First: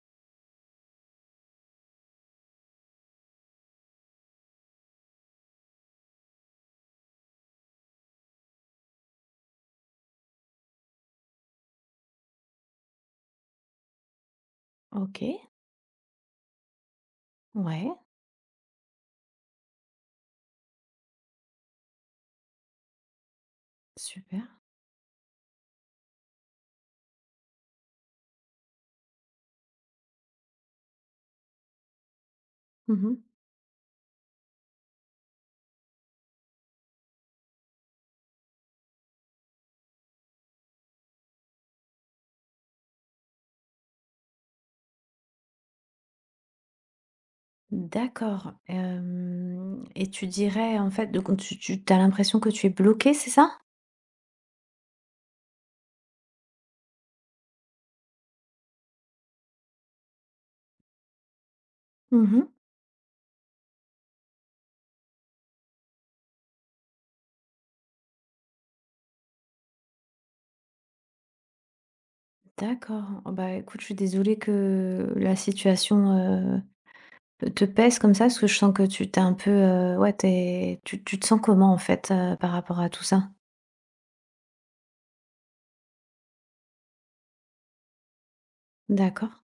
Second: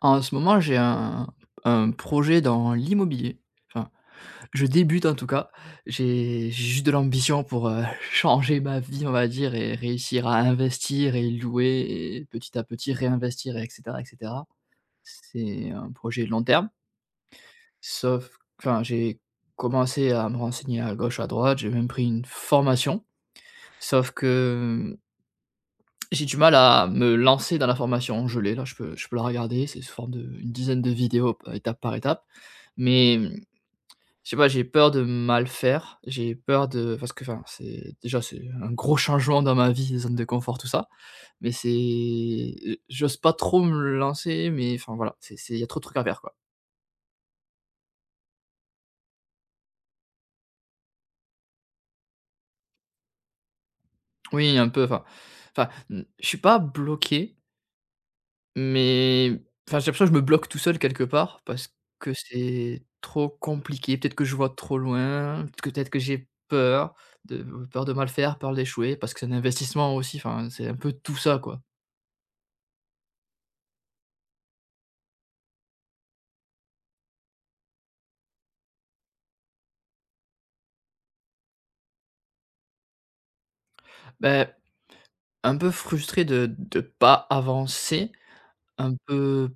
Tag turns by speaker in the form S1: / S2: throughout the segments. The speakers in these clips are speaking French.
S1: En ce moment, j'ai un projet dans l'immobilier. Enfin, je débute en tout cas. J'ai juste de l'ambition pour, changer ma vie, on va dire, et réussir à investir et louer et petit à petit réinvestir, et etc. et cetera.
S2: OK,
S1: C'est un projet long terme,
S2: ouais,
S1: sauf enfin, j'ai commencé à me renseigner à gauche, à droite, j'ai même pris une formation, sauf
S2: super.
S1: que j'ai du mal à me lancer dans la formation. Je l'ai là, je peux la regarder, c'est sous forme d'une dizaine de vidéos p étape par étape.
S2: Mmh.
S1: Mais, mmh, je sais pas, j'ai peur de mal faire, j'ai peur de, parce que, enfin, c'est déjà c'est un gros changement dans ma vie, les zones de confort, tout ça. Mais c'est, j'ose pas trop me lancer, mais enfin voilà, c'est il y a trop de trucs à faire, quoi.
S2: D'accord, hem et tu dirais, en fait, donc tu as l'impression que tu es bloqué, c'est ça?
S1: Oui, un peu, enfin enfin, mmh, je suis pas bloqué. Mais enfin, j'ai l'impression que je me bloque tout seul quelque part parce que
S2: Mmh.
S1: c'est trop compliqué. Peut-être que je vois trop loin, peut-être que j'ai peur de, peur de mal faire, peur d'échouer, parce que c'est un investissement aussi, enfin, c'est un peu tout ça, quoi.
S2: D'accord. Oh, bah, écoute, je suis désolée que la situation, te pèse comme ça, parce que je sens que tu es un peu, ouais, tu te sens comment, en fait, par rapport à tout ça?
S1: Ben, un peu frustré de pas avancer, un
S2: D'accord.
S1: peu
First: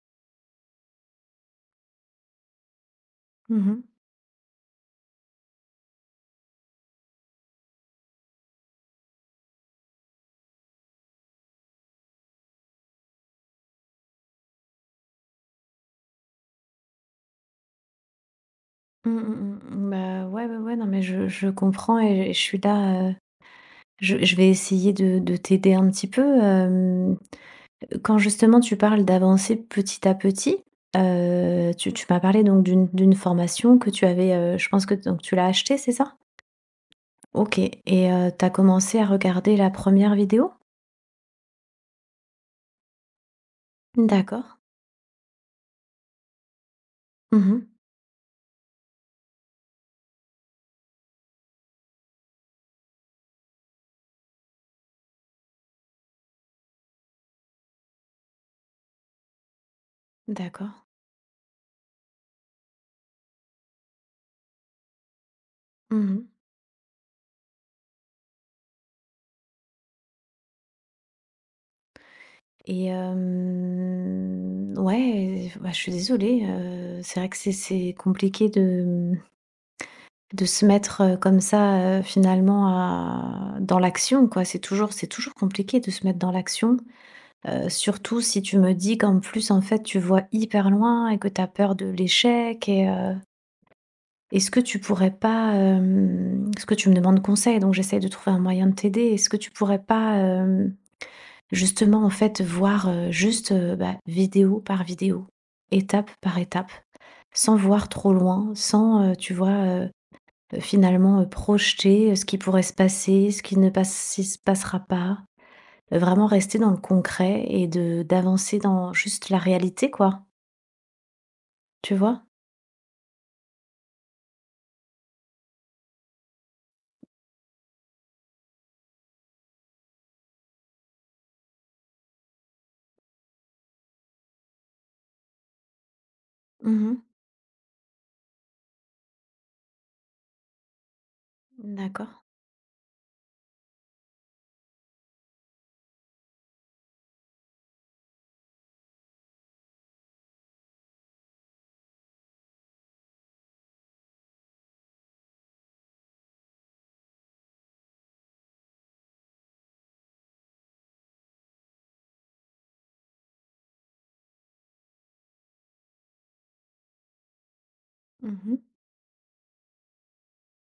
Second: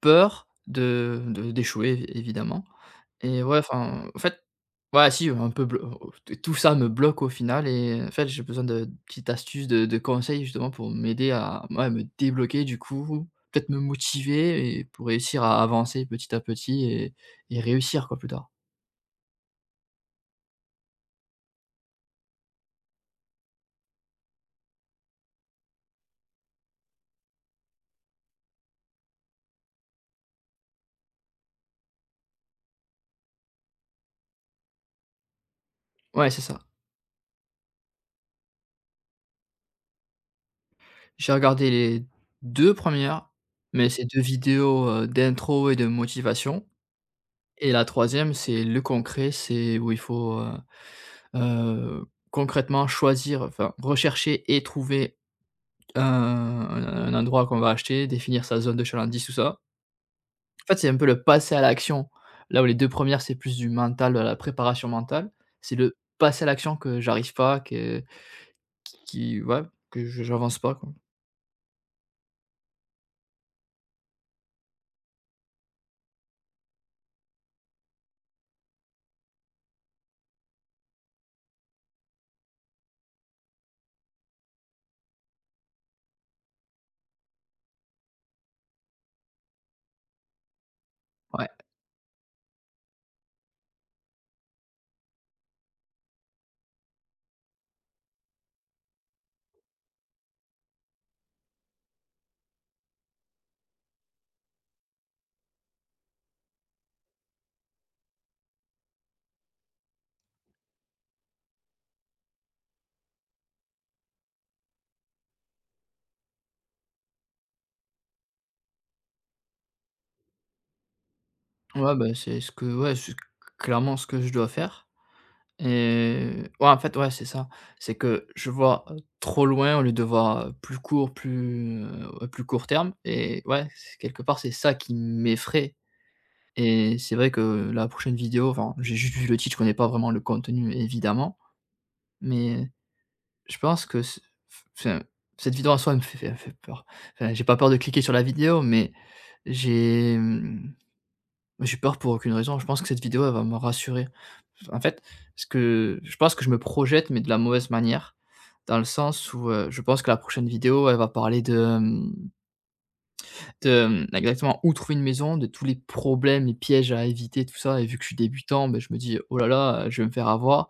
S1: peur de d'échouer é évidemment. Et
S2: Mmh
S1: ouais,
S2: mh.
S1: enfin, en fait ouais, ah si, un peu blo, tout ça me bloque au final et en fait, j'ai besoin de petites astuces, de conseils justement pour m'aider à, ouais, me débloquer du coup, peut-être me motiver, et pour réussir à avancer petit à petit et réussir quoi plus tard.
S2: Mmh, mmh, mmh. Bah, ouais, ouais, ouais, non, mais je comprends et je suis là, je vais essayer de t'aider un petit peu. Quand justement tu parles d'avancer petit à petit, tu m'as parlé donc d'une formation que tu avais, je pense que donc tu l'as achetée, c'est ça?
S1: Ouais, c'est ça.
S2: OK. Et tu as commencé à regarder la première vidéo?
S1: J'ai regardé les 2 premières, mais c'est 2
S2: D'accord.
S1: vidéos, d'intro et de motivation,
S2: Mmh.
S1: et la troisième c'est le concret, c'est où il faut, Heu, concrètement, choisir, enfin rechercher et trouver un endroit qu'on va acheter, définir sa zone de chalandise, tout ça. En
S2: D'accord.
S1: fait, c'est un peu le passer à l'action. Là où les 2 premières c'est plus du mental, de la préparation mentale, c'est le
S2: Mmh.
S1: passer à l'action que j'arrive pas, que qui, ouais, que je j'avance pas quoi.
S2: Et ouais, bah, je suis désolée, c'est vrai que c'est compliqué de, mmh, de se mettre, comme ça, finalement à dans l'action, quoi. C'est toujours compliqué de se mettre dans l'action. Surtout si tu me dis qu'en plus, en fait, tu vois hyper loin et que tu as
S1: Ouais,
S2: peur de l'échec et est-ce que tu pourrais pas, parce que tu me demandes conseil, donc j'essaie de trouver un moyen de t'aider. Est-ce que tu pourrais pas, justement, en fait, voir, juste, bah, vidéo par vidéo, étape par étape, sans voir trop loin, sans, tu vois, finalement, projeter, ce qui pourrait se passer, ce qui ne passe si se passera pas? Vraiment rester dans le concret et de d'avancer dans juste la réalité, quoi, tu
S1: ouais, bah,
S2: vois?
S1: c'est ce que, ouais, c'est clairement ce que je dois faire. Et ouais, en fait, ouais, c'est ça. C'est que je vois, trop loin au lieu de voir, plus court, plus, à plus court terme, et ouais, c'est quelque part, c'est ça qui m'effraie.
S2: Mmh mh.
S1: Et c'est vrai que la prochaine vidéo, enfin, j'ai juste vu le titre, je connais pas vraiment le contenu évidemment,
S2: D'accord.
S1: mais je pense que ce, enfin, cette vidéo en soi, elle me fait peur. Enfin, j'ai pas peur de cliquer sur la vidéo, mais j'ai, mmh mais j'ai peur pour aucune raison. Je pense que cette vidéo, elle va me rassurer. En fait, ce que je pense, que je me projette, mais de la mauvaise manière, dans le sens où, je pense que la prochaine vidéo, elle va parler de, de, exactement où trouver une maison, de tous les problèmes, les pièges à éviter, tout ça, et vu que je suis
S2: Mmh mh.
S1: débutant, ben je me dis: «Oh là là, je vais me faire avoir».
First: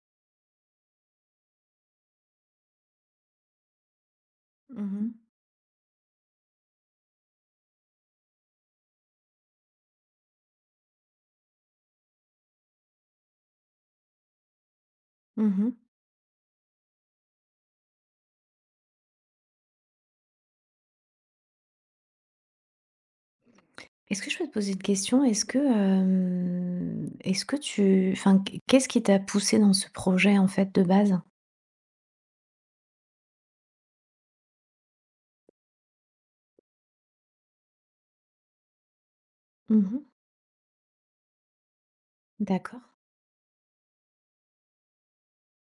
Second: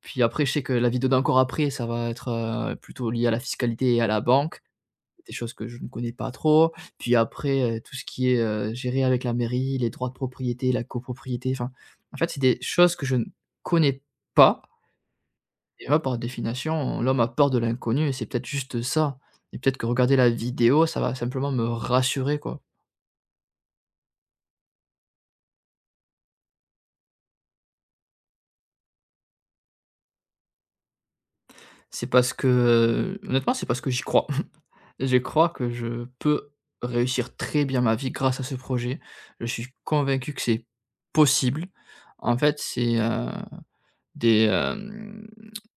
S1: Puis après, je sais que la vidéo d'encore après, ça va être, plutôt lié à la fiscalité et à la banque,
S2: Mmh mh.
S1: des choses que je ne connais pas trop. Puis après, tout ce qui est, géré avec la mairie, les droits de propriété, la copropriété, enfin, en fait, c'est des choses que je ne connais pas.
S2: Mmh mh.
S1: Et moi, par définition, l'homme a peur de l'inconnu, et c'est peut-être juste ça, et peut-être que regarder la vidéo, ça va simplement me rassurer, quoi.
S2: Est-ce que je peux te poser une question? Est-ce que, est-ce que tu enfin, qu'est-ce qui t'a poussée dans ce projet, en fait, de base?
S1: C'est parce que, honnêtement, c'est parce que j'y crois. Je crois que je peux réussir très bien ma vie grâce à ce projet. Je suis
S2: Mmh mh.
S1: convaincu que c'est possible. En fait,
S2: D'accord.
S1: c'est, heu, des,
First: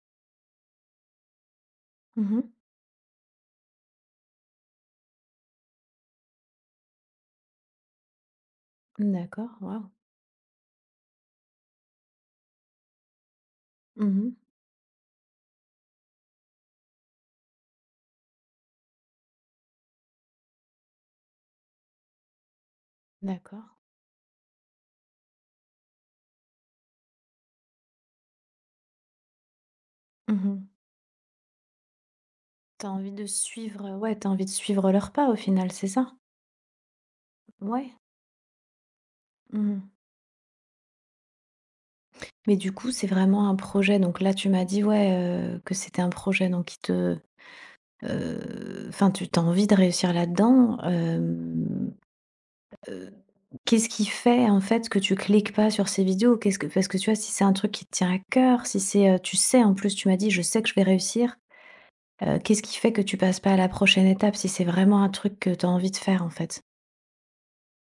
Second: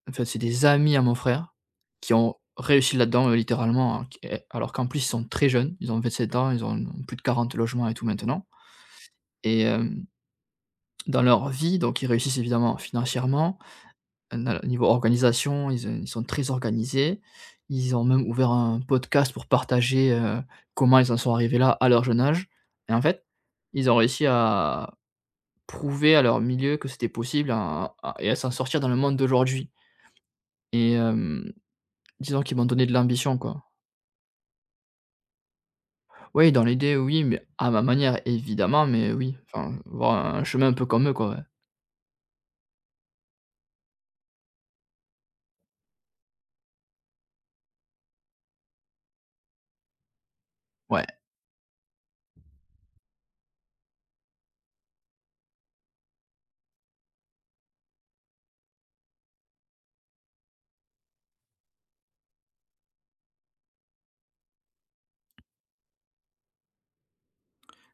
S1: en fait, c'est des amis à mon frère qui
S2: Mmh
S1: ont
S2: mh.
S1: réussi là-dedans, littéralement, hein, qui est, alors qu'en plus, ils sont très jeunes. Ils ont 27 ans, ils ont plus de 40 logements et tout maintenant,
S2: D'accord,
S1: et
S2: waouh.
S1: hem, dans leur vie, donc ils réussissent évidemment financièrement,
S2: Mmh mh.
S1: na niveau organisation, ils, ils sont très organisés. Ils ont même ouvert un podcast pour partager, comment ils en sont arrivés là à leur jeune âge, et en fait,
S2: D'accord.
S1: ils ont réussi à prouver à leur milieu que c'était possible, à et à s'en sortir dans le monde d'aujourd'hui.
S2: Mmh mh.
S1: Et hem, disons qu'ils m'ont
S2: Tu
S1: donné
S2: as
S1: de
S2: envie de
S1: l'ambition, quoi.
S2: suivre, ouais, tu as envie de suivre leur pas au final, c'est ça?
S1: Oui, dans l'idée, oui, mais à ma
S2: Ouais.
S1: manière, évidemment, mais oui,
S2: Mmh
S1: enfin,
S2: mh.
S1: voir un chemin un peu comme eux, quoi, ouais.
S2: Mais du coup, c'est vraiment un projet donc là, tu m'as dit, ouais, que c'était un projet donc qui te, enfin, tu as envie de réussir là-dedans,
S1: Ouais,
S2: heu, qu'est-ce qui fait, en fait, que tu cliques pas sur ces vidéos? Qu'est-ce que parce que tu vois, si c'est un truc qui te tient à cœur, si c'est, tu sais, en plus, tu m'as dit: «Je sais que je vais réussir», qu'est-ce qui fait que tu passes pas à la prochaine étape si c'est vraiment un truc que tu as envie de faire, en fait?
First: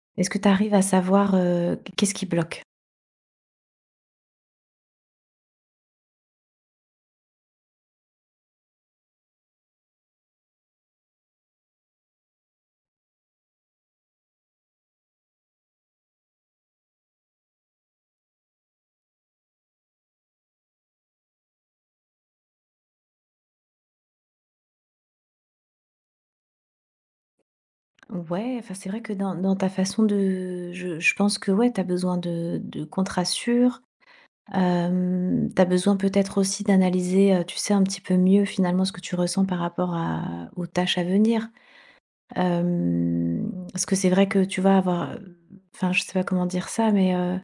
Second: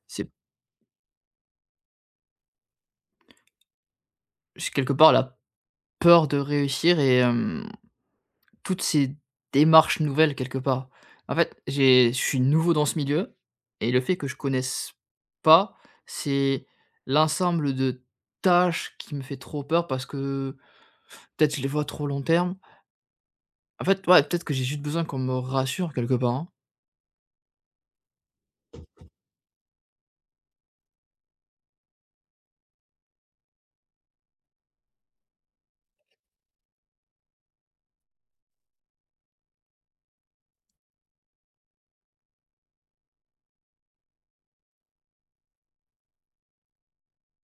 S1: c'est
S2: Est-ce que tu arrives à savoir, qu'est-ce qui bloque?
S1: c'est quelque part la peur de réussir, et hem, toutes ces démarches nouvelles, quelque part. En fait, j'ai je suis nouveau dans ce milieu, et le fait que je connaisse pas, c'est l'ensemble de tâches qui me fait trop peur, parce que peut-être je les vois trop long terme. En fait, ouais, peut-être que j'ai juste besoin qu'on me rassure quelque part, hein.
S2: Ouais, enfin, c'est vrai que dans ta façon de je pense que, ouais, tu as besoin de qu'on te rassure. Tu as besoin peut-être aussi d'analyser, tu sais, un petit peu mieux, finalement, ce que tu ressens par rapport à aux tâches à venir. Parce que c'est vrai que tu vas avoir, enfin, je sais pas comment dire ça, mais,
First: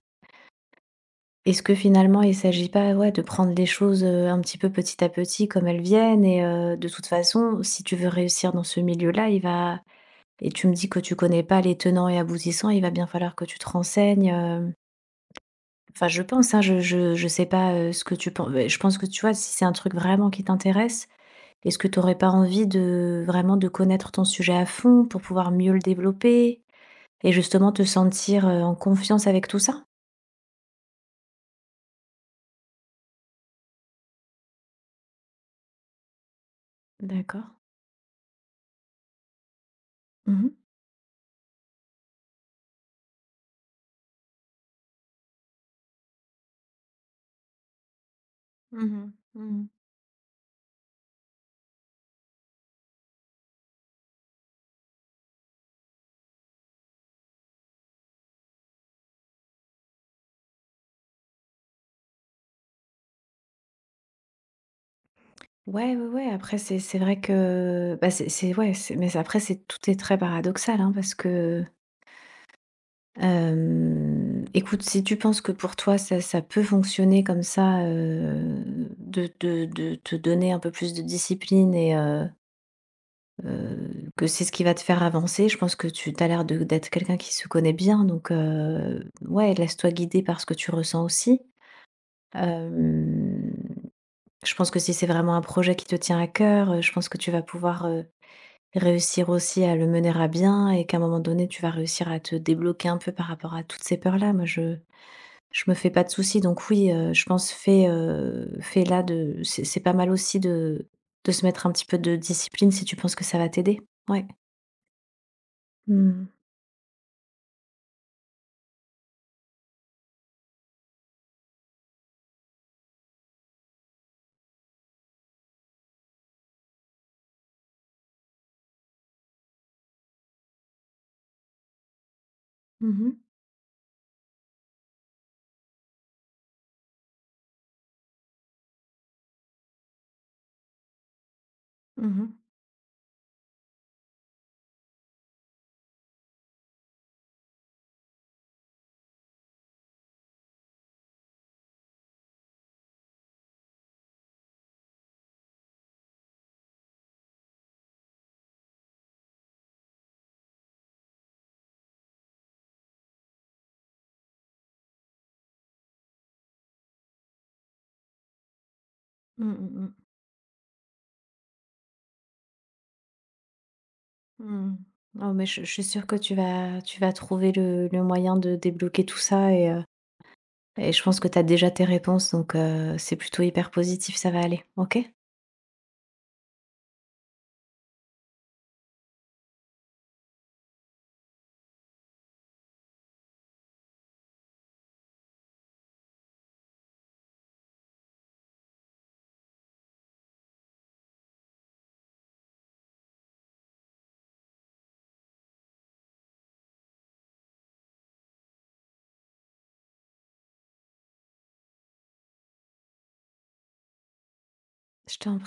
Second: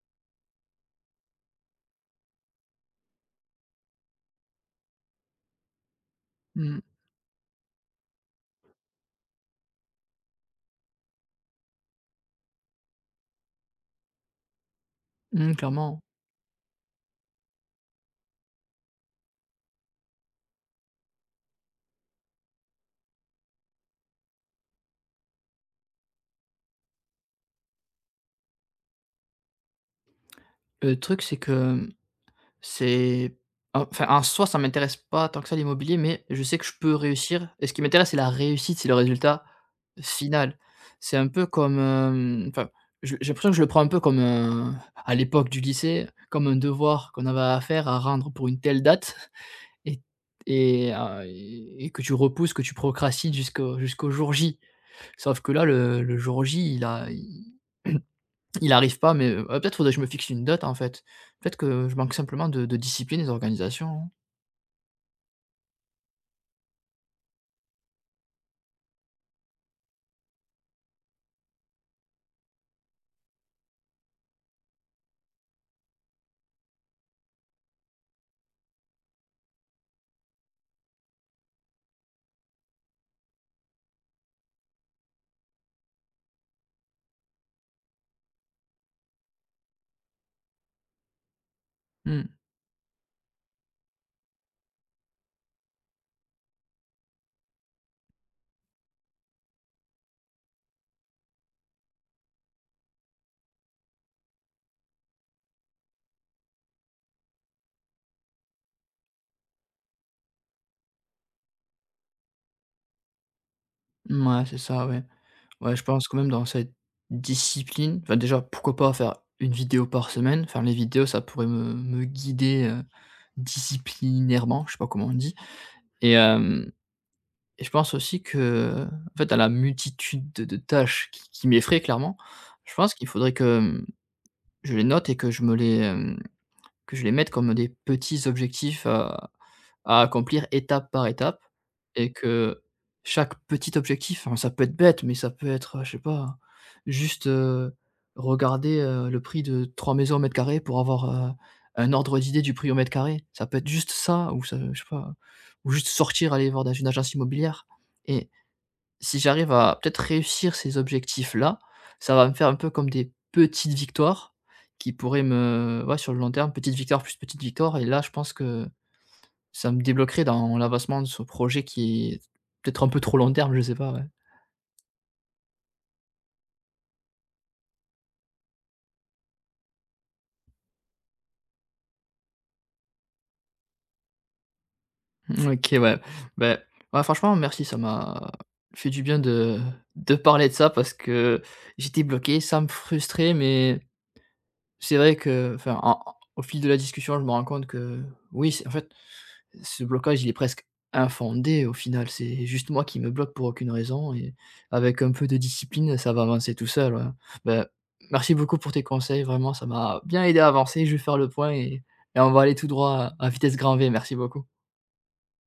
S2: est-ce que finalement il s'agit pas, ouais, de prendre les choses, un petit peu petit à petit comme elles viennent et
S1: Mmh.
S2: de toute façon, si tu veux réussir dans ce milieu-là, il va et tu me dis que tu connais pas les tenants et aboutissants, il va bien falloir que tu te renseignes,
S1: Mmh, clairement.
S2: enfin je pense, hein, je sais pas, ce que tu penses. Je pense que tu vois, si c'est un truc vraiment qui t'intéresse, est-ce que tu n'aurais pas envie de vraiment de connaître ton sujet à fond pour pouvoir mieux le développer et justement te sentir, en confiance avec tout ça?
S1: Le truc, c'est que c'est, enfin, en soi, ça m'intéresse pas tant que ça l'immobilier, mais je sais que je peux
S2: D'accord.
S1: réussir, et ce qui m'intéresse, c'est la réussite, c'est le résultat
S2: Mmh mh.
S1: final. C'est un peu comme, hem, enfin, je j'ai l'impression que je le prends un peu comme un, à l'époque du lycée, comme un devoir qu'on avait à faire, à rendre pour une telle
S2: Mmh.
S1: date
S2: Mmh.
S1: et et que tu repousses, que tu procrastines jusqu'au jour J. Sauf que là, le jour J, il a, il arrive pas, mais, bah, peut-être faudrait que je me fixe une date, en fait. Peut-être que je manque simplement de discipline et d'organisation, hein.
S2: Ouais, ouais, ouais, après c'est vrai que, bah, c'est ouais, c'est mais après c'est tout est très paradoxal, hein, parce que... écoute, si tu penses que pour toi ça peut fonctionner comme ça, de te donner un peu plus de discipline et que c'est ce qui va te faire avancer, je pense que tu as l'air de d'être quelqu'un qui se connaît bien donc ouais, laisse-toi guider par ce que tu ressens aussi.
S1: Mmh,
S2: Hem, je pense que si c'est vraiment un projet qui te tient à cœur, je pense que tu vas pouvoir, réussir aussi à le mener à bien et qu'à un moment donné, tu vas réussir à te débloquer un peu par rapport à toutes ces peurs-là. Moi, je me fais pas de soucis, donc oui, je pense fait, fait là de c'est pas mal aussi de se mettre un petit peu de discipline si tu penses que ça va t'aider. Ouais.
S1: mouais, c'est ça, ouais. Ouais, je pense quand
S2: Mmh.
S1: même dans cette discipline, enfin, déjà, pourquoi pas faire une vidéo par semaine? Faire les vidéos, ça pourrait me guider, disciplinairement, je sais pas comment on dit. Et hem, et je pense aussi que, en fait, à la multitude de tâches qui m'effraient clairement, je pense
S2: Mmh
S1: qu'il
S2: mh.
S1: faudrait que, mmh, je les note et que je me les, que je les mette comme des petits objectifs à accomplir étape par étape,
S2: Mmh
S1: et
S2: mh.
S1: que chaque petit objectif, hein, ça peut être bête, mais ça peut être, je sais pas, juste, regarder, le prix de 3 maisons au mètre carré pour avoir, un ordre d'idée du prix au mètre carré. Ça peut être juste ça, ou ça, je sais pas, ou juste sortir, aller voir dans une agence immobilière, et si j'arrive à peut-être réussir ces objectifs-là, ça va me faire un peu comme des petites victoires qui pourraient me, ouais, sur le long terme, petite victoire plus petite victoire, et là, je pense que
S2: Mmh
S1: ça me
S2: mmh.
S1: débloquerait dans l'avancement de ce projet qui est peut-être un peu trop long terme, je sais pas, ouais.
S2: Mmh. Oh mais je suis sûre que tu vas trouver le moyen de débloquer tout ça et et je pense que tu as déjà tes réponses donc c'est plutôt hyper positif, ça va aller. OK?
S1: Mmh, OK, ouais. Beh, ouais, franchement, merci, ça m'a fait du bien de parler de ça, parce que j'étais bloqué, ça me frustrait, mais c'est vrai que, enfin, en au fil de la discussion, je me rends compte que oui, c'est en fait, ce blocage, il est presque infondé au final, c'est juste moi qui me bloque pour aucune raison, et avec un peu de discipline, ça va avancer tout seul, ouais. Bah, merci beaucoup pour tes conseils, vraiment ça m'a bien aidé à avancer, je vais faire le point, et on va aller tout droit à vitesse grand V, merci beaucoup.
S2: Je t'en